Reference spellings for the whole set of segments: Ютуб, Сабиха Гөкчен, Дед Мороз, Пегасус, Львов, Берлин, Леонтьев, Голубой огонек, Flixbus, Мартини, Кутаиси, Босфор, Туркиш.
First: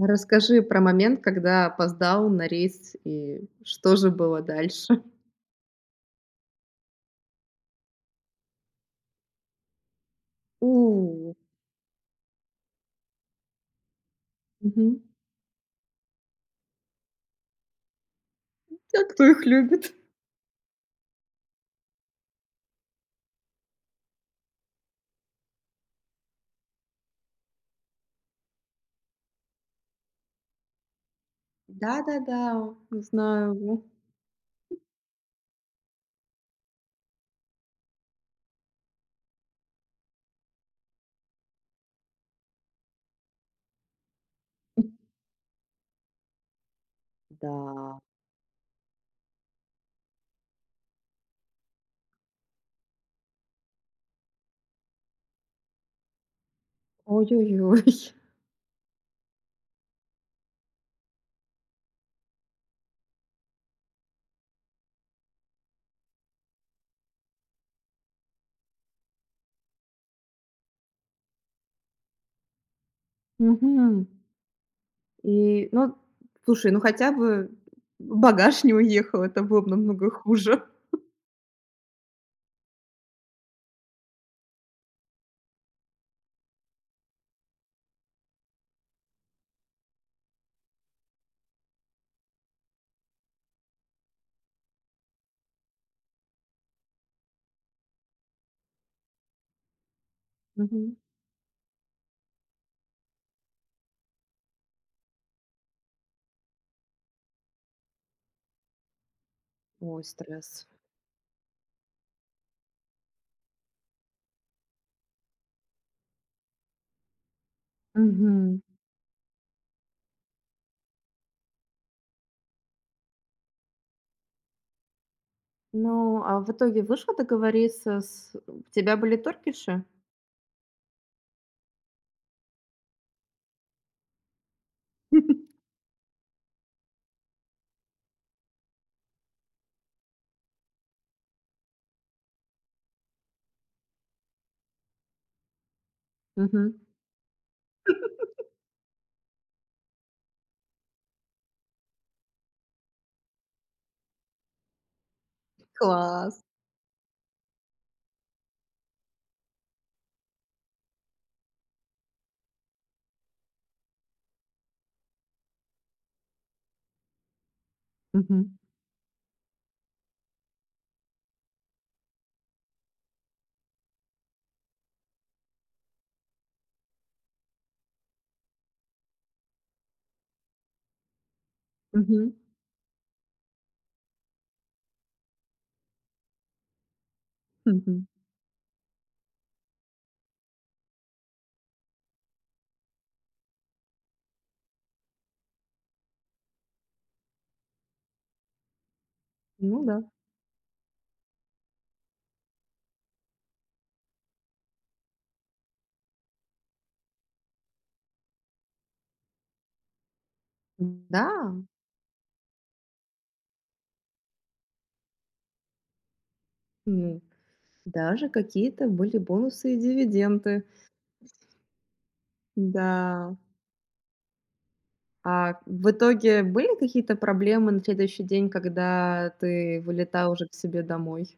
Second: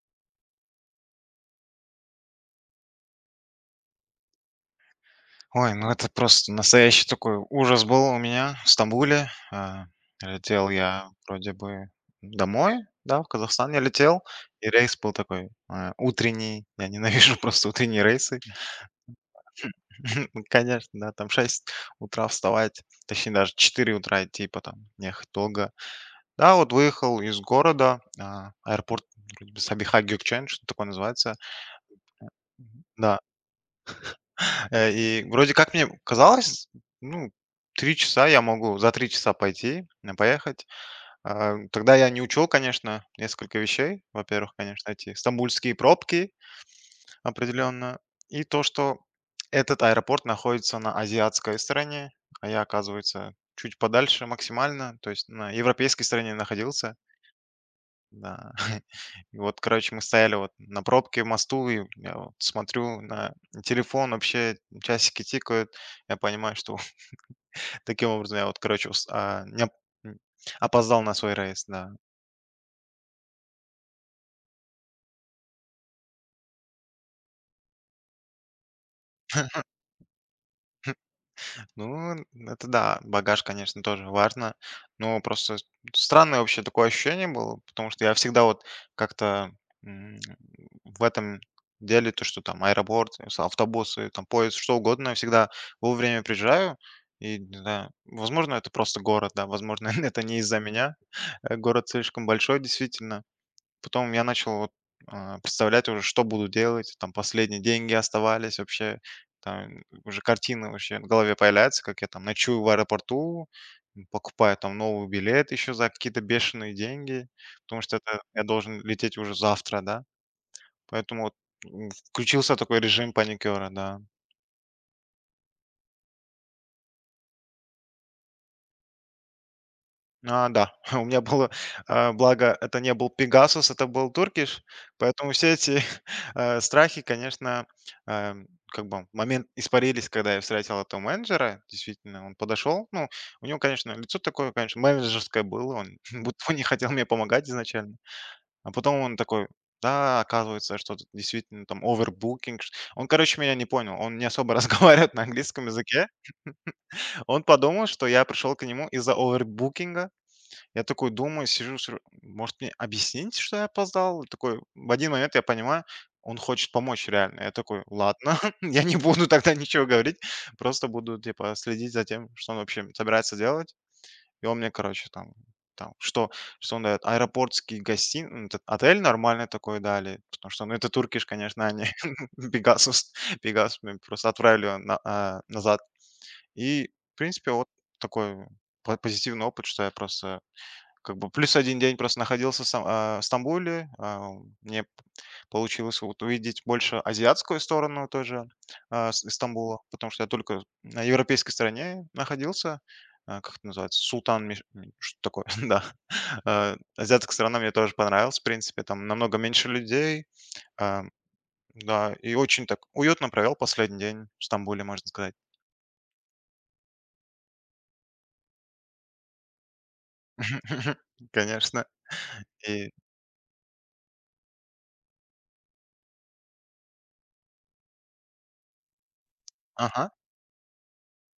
Расскажи про момент, когда опоздал на рейс, и что же было дальше? Ой, ну это просто настоящий такой ужас был у меня в Стамбуле. Летел я У, вроде бы домой, да, в Казахстан я летел, и мгм. рейс был такой утренний. Я ненавижу просто утренние рейсы. А кто их любит? Ну, конечно, да, там 6 утра вставать, точнее даже 4 утра идти потом, ехать долго. Да, вот выехал из города, аэропорт вроде бы Сабиха Гөкчен, что такое называется. Да-да-да, Да. знаю его. И вроде как мне казалось, ну, 3 часа я могу, за 3 часа пойти, поехать. Тогда я не учел, конечно, несколько вещей. Во-первых, конечно, эти стамбульские пробки Да. определенно. И то, что этот аэропорт находится на азиатской стороне, а я, оказывается, чуть подальше максимально, то есть на европейской стороне находился. Ой-ой-ой. Да. И вот, короче, мы стояли вот на пробке в мосту, и я вот смотрю на телефон, вообще часики тикают. Я понимаю, что таким образом я вот, короче, ус- а, не оп- м, опоздал на свой рейс, да. Мгм. И, ну, слушай, ну хотя бы багаж не уехал, это было бы намного хуже. Ну, это да, багаж, конечно, тоже важно. Но просто странное вообще такое ощущение было, потому что я всегда вот как-то м, в этом деле, то, что там аэропорт, автобусы, там поезд, что угодно, я всегда вовремя приезжаю. И, не знаю, возможно, это просто город, да, возможно, это не из-за Мгм. меня. Город слишком большой, действительно. Потом я начал вот, представлять уже, что буду делать. Там последние деньги оставались вообще. Там Ой, уже стресс. картины вообще в голове появляется, как я там ночую в аэропорту, покупаю там новый билет еще за какие-то бешеные деньги, потому что это я Мгм. должен лететь уже завтра, да. Поэтому вот, включился такой режим паникера, да. Ну, а в итоге вышло договориться с У тебя были торкиши? Да, у меня было, благо, это не был "Пегасус", это был "Туркиш", поэтому все эти, страхи, конечно, как бы момент испарились, когда я встретил этого менеджера. Действительно, он подошел. Ну, у него, конечно, лицо такое, конечно, менеджерское было, он будто бы не Мгм. хотел мне помогать изначально. А потом он такой: "Да, оказывается, что тут действительно там овербукинг". Ш Он, короче, меня не понял, он не особо разговаривает на английском языке. Класс. Он подумал, что я пришел к нему из-за овербукинга. Я такой думаю, сижу, сижу, может, мне объяснить, что я опоздал? Такой, в один момент я понимаю, он хочет помочь реально. Я такой, ладно, Мгм. я не буду тогда ничего говорить, просто буду, типа, следить за тем, что он вообще собирается делать. И он мне, короче, там, там что, что он дает, ну, этот отель нормальный такой дали, потому что, ну, это Туркиш, конечно, они, Мгм. Пегасус, Пегас, мы просто отправили его назад. И, в принципе, вот Мгм. такой позитивный опыт, что я просто как бы плюс один день просто находился в в Стамбуле. Мне п получилось вот увидеть больше азиатскую сторону тоже, а, С Стамбула, Ну да. потому что я только на европейской стороне находился. Как это называется? Султан меш что такое, да. Азиатская сторона мне тоже понравилась, в принципе. Там намного меньше людей. А, Да, да, и очень так уютно провел последний день в Стамбуле, можно сказать. ну, даже какие-то были бонусы и дивиденды. Конечно. И Да. А в итоге были какие-то проблемы на следующий день, когда ты ага. вылетал уже к себе домой?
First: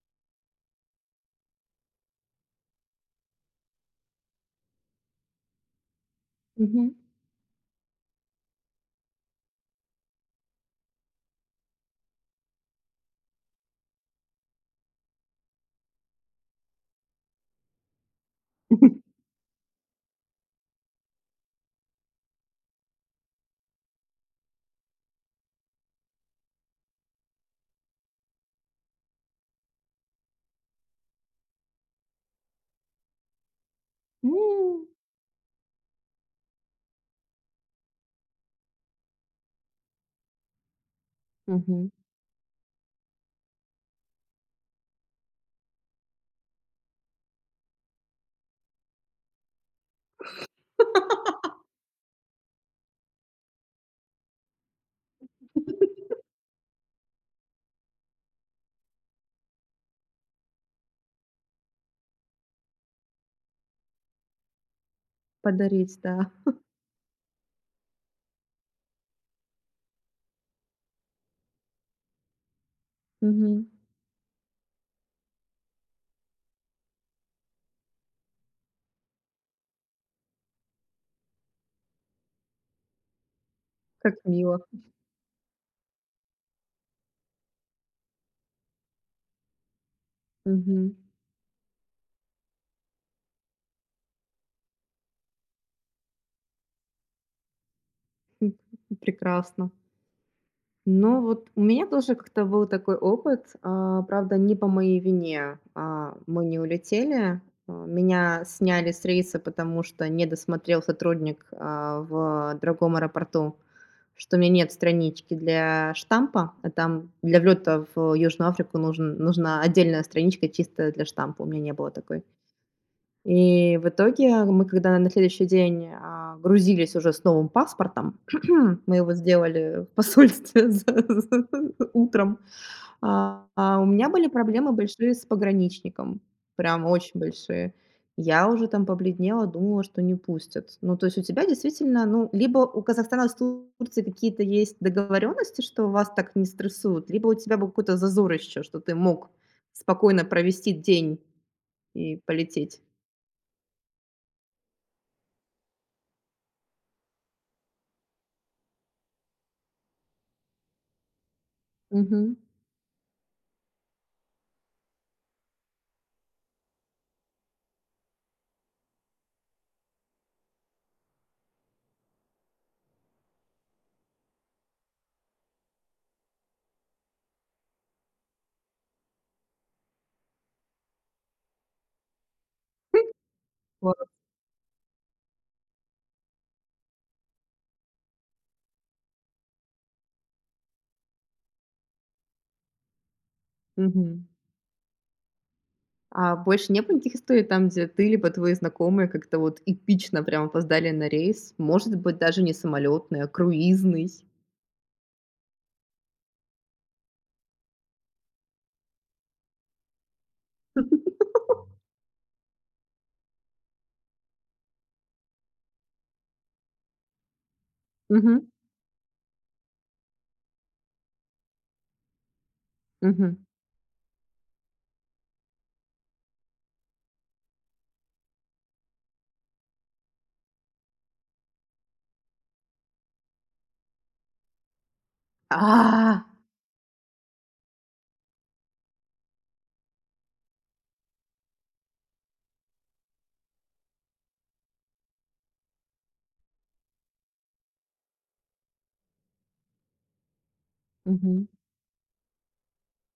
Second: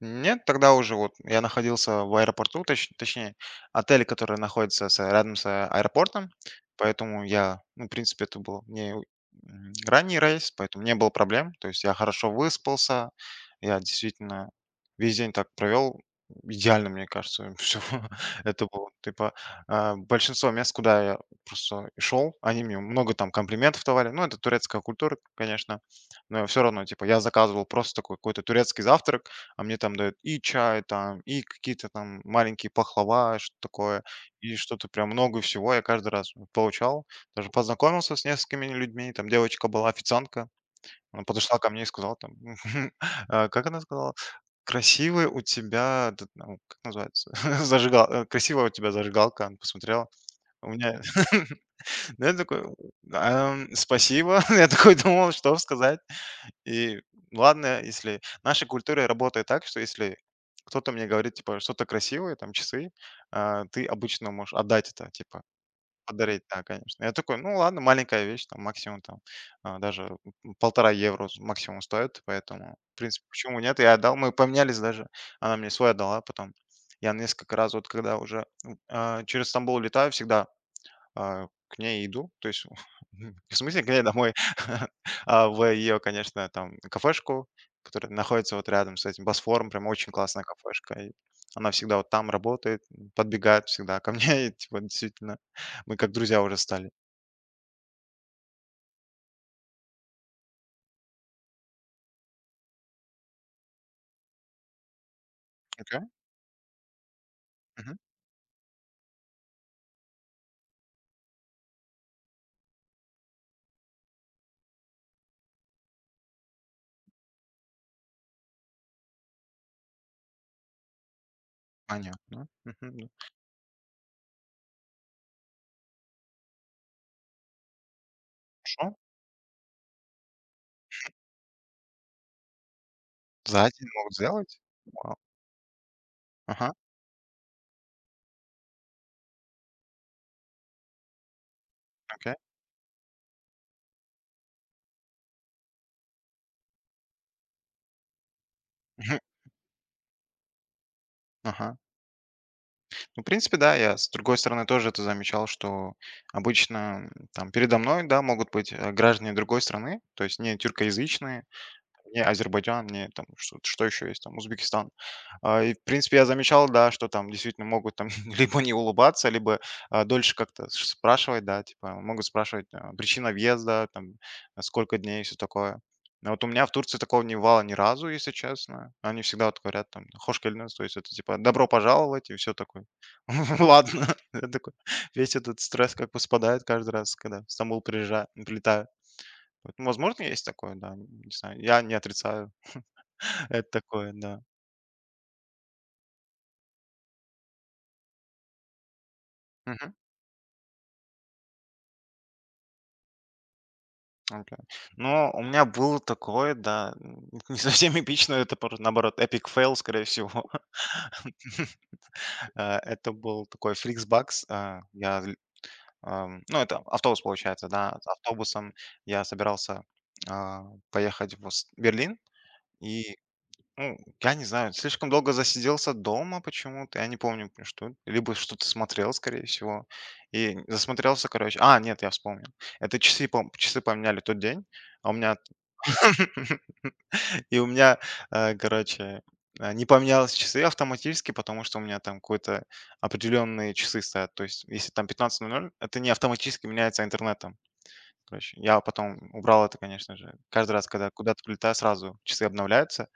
Нет, тогда уже вот я находился в аэропорту, точнее, отель, который находится рядом с аэропортом, Мгм. поэтому я, ну, в принципе, это был не у- м, ранний рейс, поэтому не было проблем, то есть я хорошо выспался, я действительно весь день так провел, идеально, мне кажется, все. Это было, типа, большинство мест, куда я просто шел, они мне много там комплиментов давали, ну, это турецкая культура, конечно, но все равно, типа, я заказывал просто такой какой-то турецкий завтрак, а мне там дают и чай там, и какие-то там маленькие пахлава, что-то такое, и М. что-то прям много всего я каждый раз получал. Даже познакомился с несколькими людьми, там девочка была официантка, она подошла ко мне и Мгм. сказала там, как она сказала? Красивый у тебя, этот, ну, как называется, красивая у тебя зажигалка, она посмотрела. У меня, ну я такой, спасибо, я такой думал, что сказать. И ладно, если наша культура работает так, что если кто-то мне говорит, типа, что-то красивое, там, часы, ты обычно можешь отдать это, типа, Подарить, да. подарить, да, конечно. Я такой, ну ладно, маленькая вещь, там, максимум, там, а, даже полтора евро максимум стоит, поэтому, в принципе, почему Мгм. нет, я отдал, мы поменялись даже, она мне свой отдала потом. Я несколько раз, вот когда уже через Стамбул летаю, всегда к ней иду, то есть в смысле к ней Как домой, мило. В ее, конечно, там кафешку, которая находится вот рядом с этим Босфором, прям очень классная Мгм. кафешка. И она всегда вот там работает, подбегает всегда ко мне, и типа действительно мы как друзья уже стали. Прекрасно. Ну вот у меня тоже как-то был такой опыт, правда, не по моей вине. Окей, Мы не улетели, мгм, меня сняли с рейса, потому что не досмотрел сотрудник в другом аэропорту, что у меня нет странички для штампа, а там для влета в Южную Африку нужен, нужна отдельная страничка чисто для штампа, у меня не было такой. понятно. Мгм, ну, И в итоге мы, когда на следующий день, грузились уже с новым паспортом, мы хорошо. его сделали в посольстве за утром, а, За а у день меня могут были сделать? проблемы большие Вау. с пограничником, Ага, прям очень большие. Я уже там побледнела, думала, что не пустят. Ну, то есть у тебя действительно, ну, окей. либо у Казахстана с Турцией какие-то есть договоренности, что вас так не стрессуют, либо у тебя был какой-то зазор еще, что ты мог спокойно провести день Ага. и полететь. Ну, в принципе, да, я с другой стороны тоже это замечал, что обычно там передо мной, да, могут быть граждане другой страны, то есть не тюркоязычные, не Мгм. Азербайджан, не там что что еще есть, там Узбекистан. И в принципе я замечал, да, что там действительно могут там либо не улыбаться, либо, дольше как-то ш спрашивать, да, типа могут спрашивать, причина въезда, там, сколько дней и все такое. Но вот у меня в Турции такого не бывало ни разу, если честно. Они всегда вот говорят там: "Хош келдиңиз", то есть это типа "добро пожаловать" и все такое. Вот, Ладно, я такой весь этот стресс как бы спадает каждый раз, когда в Стамбул приезжаю, прилетаю. Вот, ну, возможно, есть такое, да, не знаю, я не отрицаю. Это такое, мгм. да. А больше не было никаких историй там, где ты либо твои знакомые как-то вот Мгм. эпично прям опоздали на рейс? Может быть, даже не самолетный, а круизный? Окей. Ну, у меня был такое, да, не совсем эпично, это наоборот, epic fail, скорее всего. Это был такой Flixbus. Я, ну, это автобус, получается, да. С Мгм, автобусом я собирался а, поехать в Берлин, и мгм. ну, я не знаю, слишком долго засиделся дома почему-то. Я не помню, что. Либо что-то смотрел, скорее всего. И засмотрелся, короче. А, нет, я вспомнил. Это часы, часы поменяли тот день. А у меня... А! И у меня, короче, не поменялись часы автоматически, потому что у меня там какой-то определенные часы стоят. То есть, если там 15:00, это не автоматически меняется интернетом. Короче, я потом убрал это, конечно же. Каждый раз, когда куда-то Мгм. прилетаю, сразу часы обновляются.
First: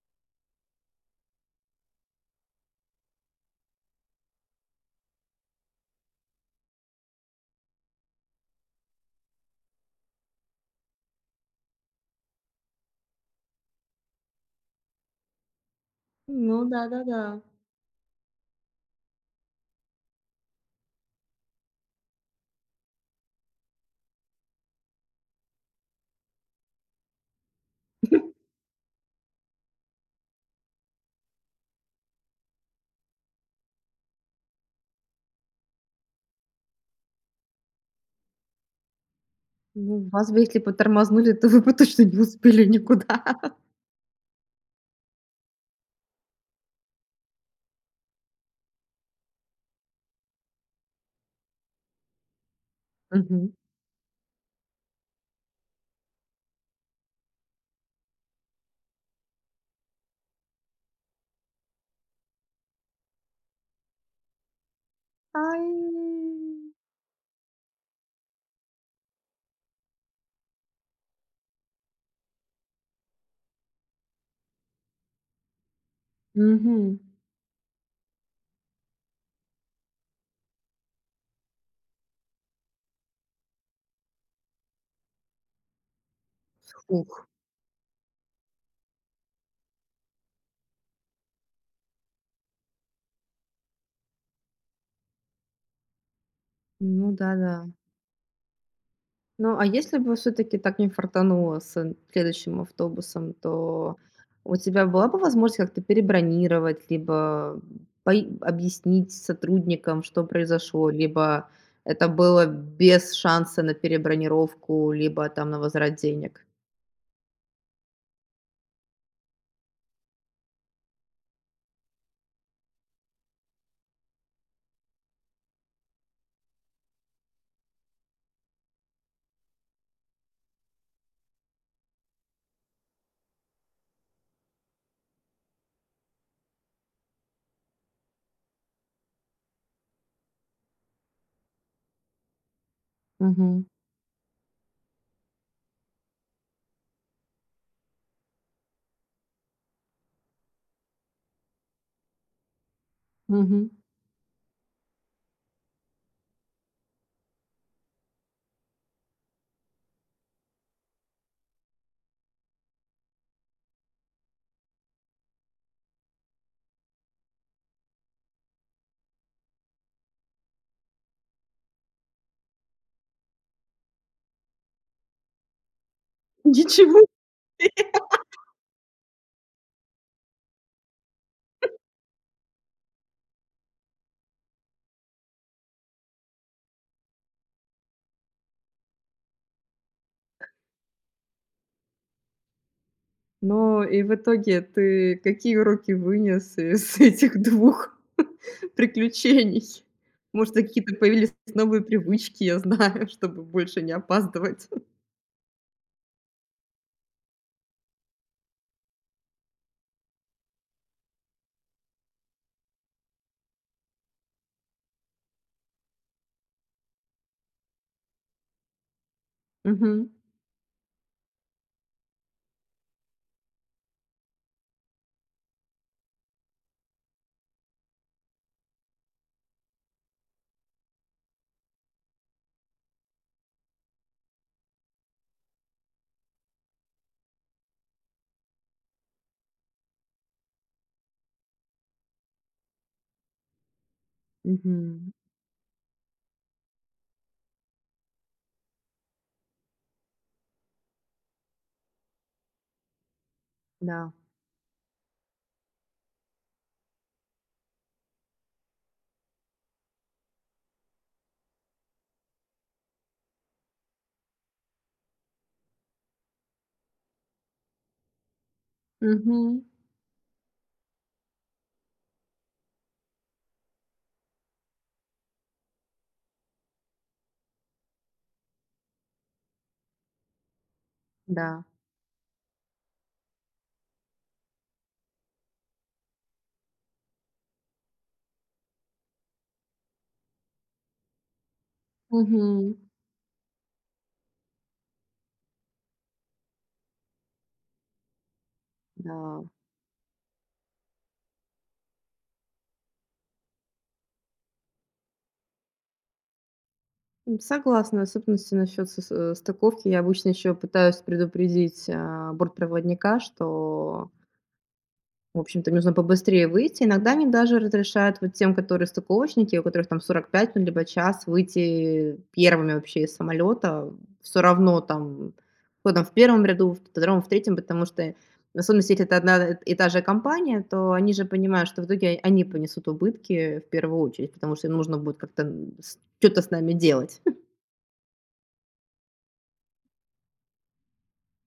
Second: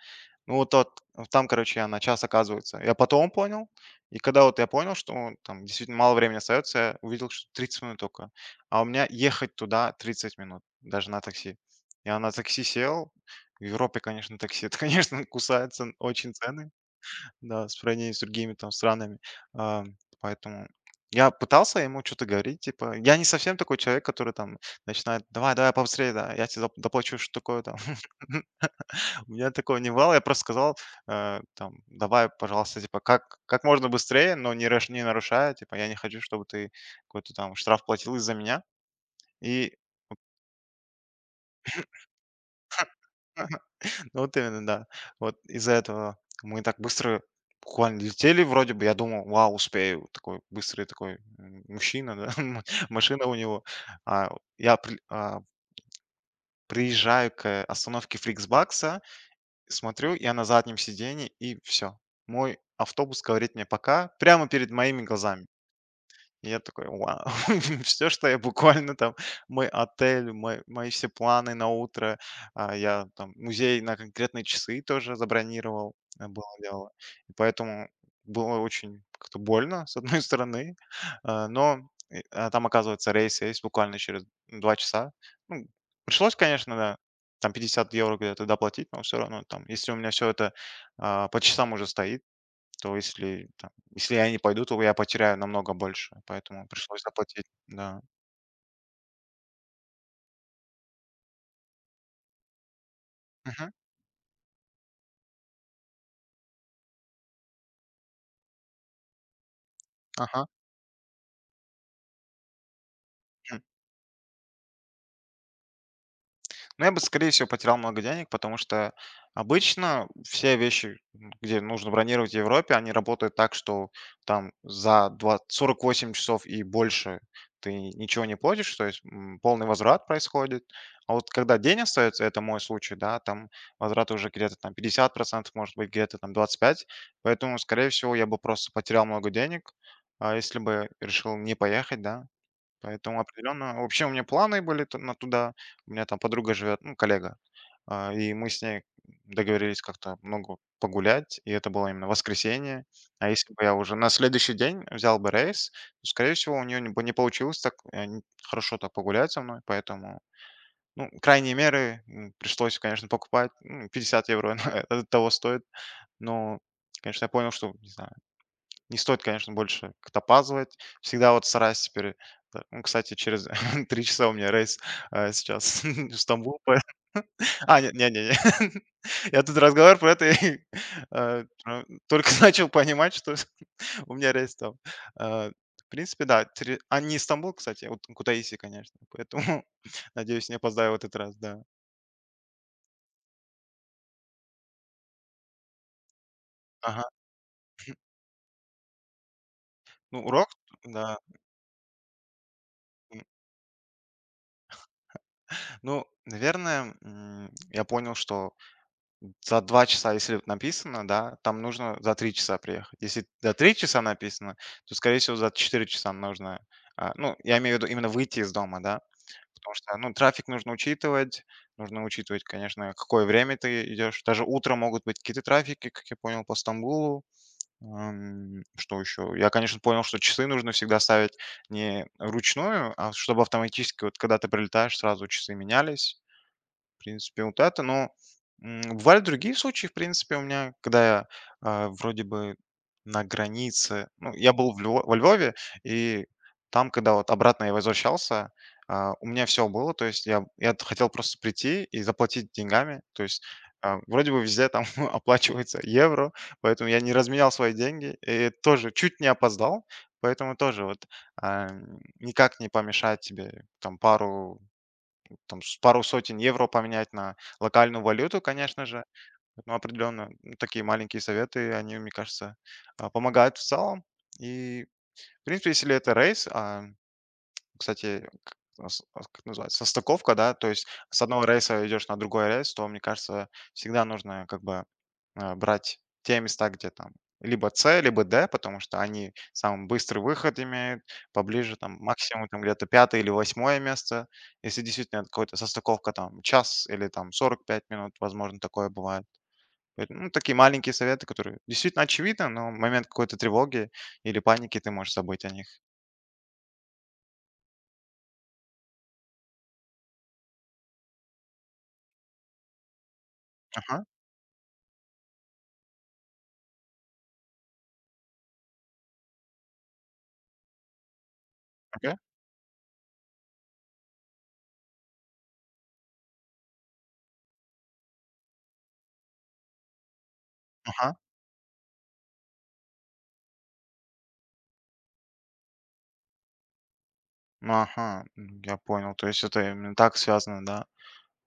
Ну, вот тот вот там, короче, она часто оказывается. Я потом понял. И когда вот я понял, что там действительно мало времени остается, я увидел, что 30 минут только. А у меня ехать туда 30 минут, даже на такси. Я на такси сел. В Европе, конечно, такси, это, конечно, кусается очень Ну цены, да-да-да. да, в сравнении с другими там странами. А, Поэтому я пытался ему что-то говорить, типа, я не совсем такой человек, который там начинает, давай, давай побыстрее, да, я тебе доплачу, что такое там. У меня такого не бывало. Я просто сказал, там, давай, пожалуйста, типа, как можно быстрее, но не нарушая, типа, я не хочу, чтобы ты какой-то там штраф платил из-за меня. И Ну, вас бы если бы тормознули, то вы бы точно не успели никуда. ну, вот именно, да. Вот из-за этого мы так быстро буквально летели вроде бы. Я думал, вау, успею. Такой быстрый такой мужчина, да, машина у Мгм. него. А, я приезжаю к остановке Фликсбакса. Смотрю, я на заднем сидении, и все. Мой автобус говорит мне "пока" прямо перед моими глазами. Ай! И я такой: "Вау". Все, что я буквально там, мой отель, мой мои все планы на утро, я там музей на конкретные часы тоже забронировал, было дело. Мгм. И поэтому было очень как-то больно, с одной стороны, а, но, а там, оказывается, рейс есть буквально через 2 часа. Ну, пришлось, конечно, да, Фух. там 50 евро где-то доплатить, но все равно там, если у меня все это, по часам уже стоит, то если там, если я не пойду, то я потеряю намного больше, поэтому пришлось Ну заплатить. да-да. Да. Ну, а если бы все таки так не фартануло с следующим автобусом, Мгм. то у тебя была бы возможность как-то перебронировать, либо пой объяснить сотрудникам, что Ага. произошло, либо это было без шанса на перебронировку, либо там на возврат денег? Но я бы, скорее всего, потерял много денег, потому что обычно все вещи, где нужно бронировать в Европе, они работают так, что там за 20 48 часов и больше ты ничего не платишь, то есть полный возврат происходит. А вот когда день остается, это мой случай, да, там возврат уже где-то там 50%, может быть, где-то там 25%, поэтому, скорее всего, я бы просто потерял много денег, а если бы решил не поехать, да. Поэтому Мгм, определенно. Вообще у меня планы были на туда. У меня там подруга живет, ну, коллега. И мы с ней договорились как-то много погулять, и это было именно воскресенье. А если бы мгм. я уже на следующий день взял бы рейс, то, скорее всего, у нее бы не получилось так хорошо так погулять со мной, поэтому, ну, крайние меры пришлось, конечно, покупать. Ну, 50 евро это того стоит, но конечно, я понял, что, не знаю, не стоит, конечно, больше катапазовать. Всегда вот стараюсь теперь т ну, кстати, через 3 часа у меня рейс, сейчас в Стамбул, пое Ничего. Нет, не. Я тут разговор про это и, про только начал понимать, что у меня рейс там. А, в принципе, да, тре не Стамбул, кстати, а вот Кутаиси, конечно. Поэтому, надеюсь, не опоздаю в этот раз, да. Но и в итоге ты какие уроки вынес из Ага. этих двух приключений? Ну, урок, Может, какие-то да. появились новые привычки, я знаю, М, чтобы больше не опаздывать. ну, наверное, я понял, что за 2 часа, если написано, да, там нужно за 3 часа приехать. Если за 3 часа написано, то, скорее всего, за 4 часа нужно, ну, я имею в виду именно выйти из дома, да. Потому что, Мгм. ну, трафик нужно учитывать, конечно, какое время ты идешь. Даже утром могут быть какие-то трафики, как я понял, по Стамбулу. Что еще? Я, конечно, понял, что часы нужно всегда ставить не ручную, а чтобы автоматически, вот когда ты прилетаешь, сразу часы менялись. В принципе, вот это, но, бывали другие случаи, в принципе, у меня, когда я, вроде бы на границе. Ну, я был в Льво Мгм. во Львове, и там, когда вот обратно я возвращался, у меня все было. То есть я хотел просто прийти и заплатить деньгами. То есть, Да. вроде бы везде там оплачивается евро, поэтому я не разменял свои деньги и тоже чуть не опоздал. Поэтому тоже вот, а, никак не помешает тебе там пару там с пару сотен евро поменять на локальную валюту, конечно же. Мгм. Но определенно такие маленькие советы, они, мне кажется, помогают в целом. И, в принципе, если это рейс, а, кстати, к а с а как называется, состыковка, да, то есть с одного Да. рейса идешь на другой рейс, то, мне кажется, всегда нужно как бы, брать те места, где там либо С, либо Д, потому что они самый быстрый выход имеют, поближе там максимум там Мгм. где-то пятое или восьмое место. Если действительно это какой-то состыковка там час или там 45 минут, возможно, такое бывает. Да. Поэтому, ну, такие маленькие советы, которые действительно очевидны, но в момент какой-то тревоги или паники ты можешь забыть о них. М, согласна, в особенности насчет стыковки. Я обычно еще пытаюсь предупредить, бортпроводника, Ага, что в общем-то, нужно побыстрее выйти. Иногда они даже разрешают вот тем, которые стыковочники, у которых там 45 минут либо час, окей, выйти первыми вообще из самолета. Все равно там, кто там в первом ряду, в 2, в третьем, потому что, в особенности, если это одна и та же компания, то они ага. же понимают, что в итоге они понесут убытки в первую очередь, потому что им нужно будет как-то, что то с нами делать. Ну, ага, я понял. То есть это именно так связано, да?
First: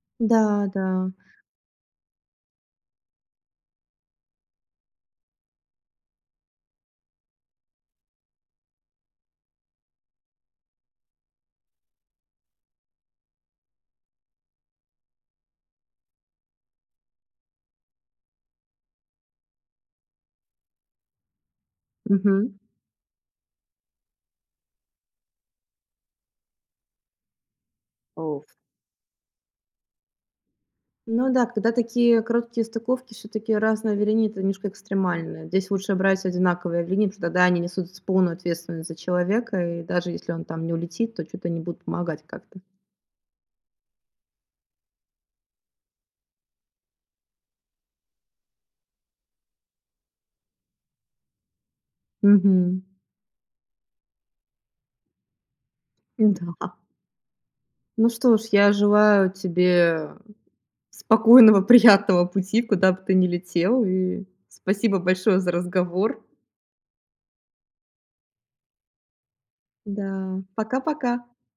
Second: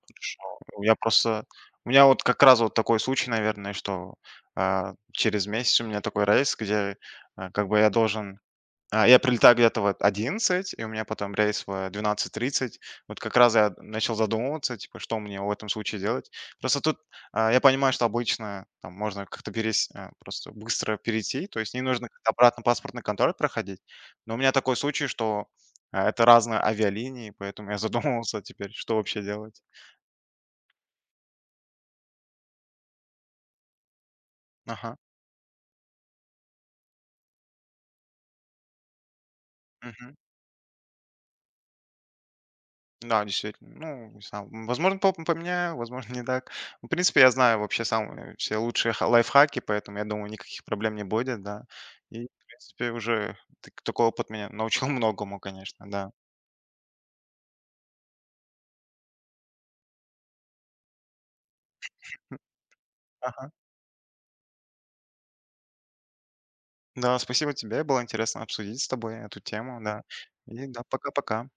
Хорошо. Да, да. Я просто у меня вот как раз вот такой случай, наверное, что, через месяц у меня такой рейс, где, а, как бы я должен я прилетаю где-то вот 11, и у меня потом рейс в 12:30. Вот как раз я начал задумываться, типа, что мне в этом случае делать. Просто тут, я понимаю, что обычно там можно как-то перес просто быстро перейти, то есть не нужно как-то Мгм. обратно паспортный контроль проходить. Но у меня такой случай, что, это разные авиалинии, поэтому я О. задумывался теперь, что вообще делать. Ну да, когда такие короткие стыковки, все-таки разные авиалинии — это немножко Ага. экстремально. Здесь лучше брать одинаковые авиалинии, потому что тогда они несут полную ответственность за человека, и даже если он там не улетит, то что то не будут помогать как-то. Да, действительно. Ну, не знаю, возможно, по поменяю, возможно, не так. В принципе, я знаю вообще самые все лучшие ха лайфхаки, поэтому, я думаю, никаких проблем не будет, да. И, в Мгм. принципе, уже так такой опыт меня научил многому, конечно, да. Да. Ну что ж, я желаю тебе спокойного, приятного пути, куда бы ты ни Ага. летел, и спасибо большое за разговор. Да, спасибо тебе, было интересно обсудить с тобой эту тему, да. Да, И да, пока-пока. пока-пока.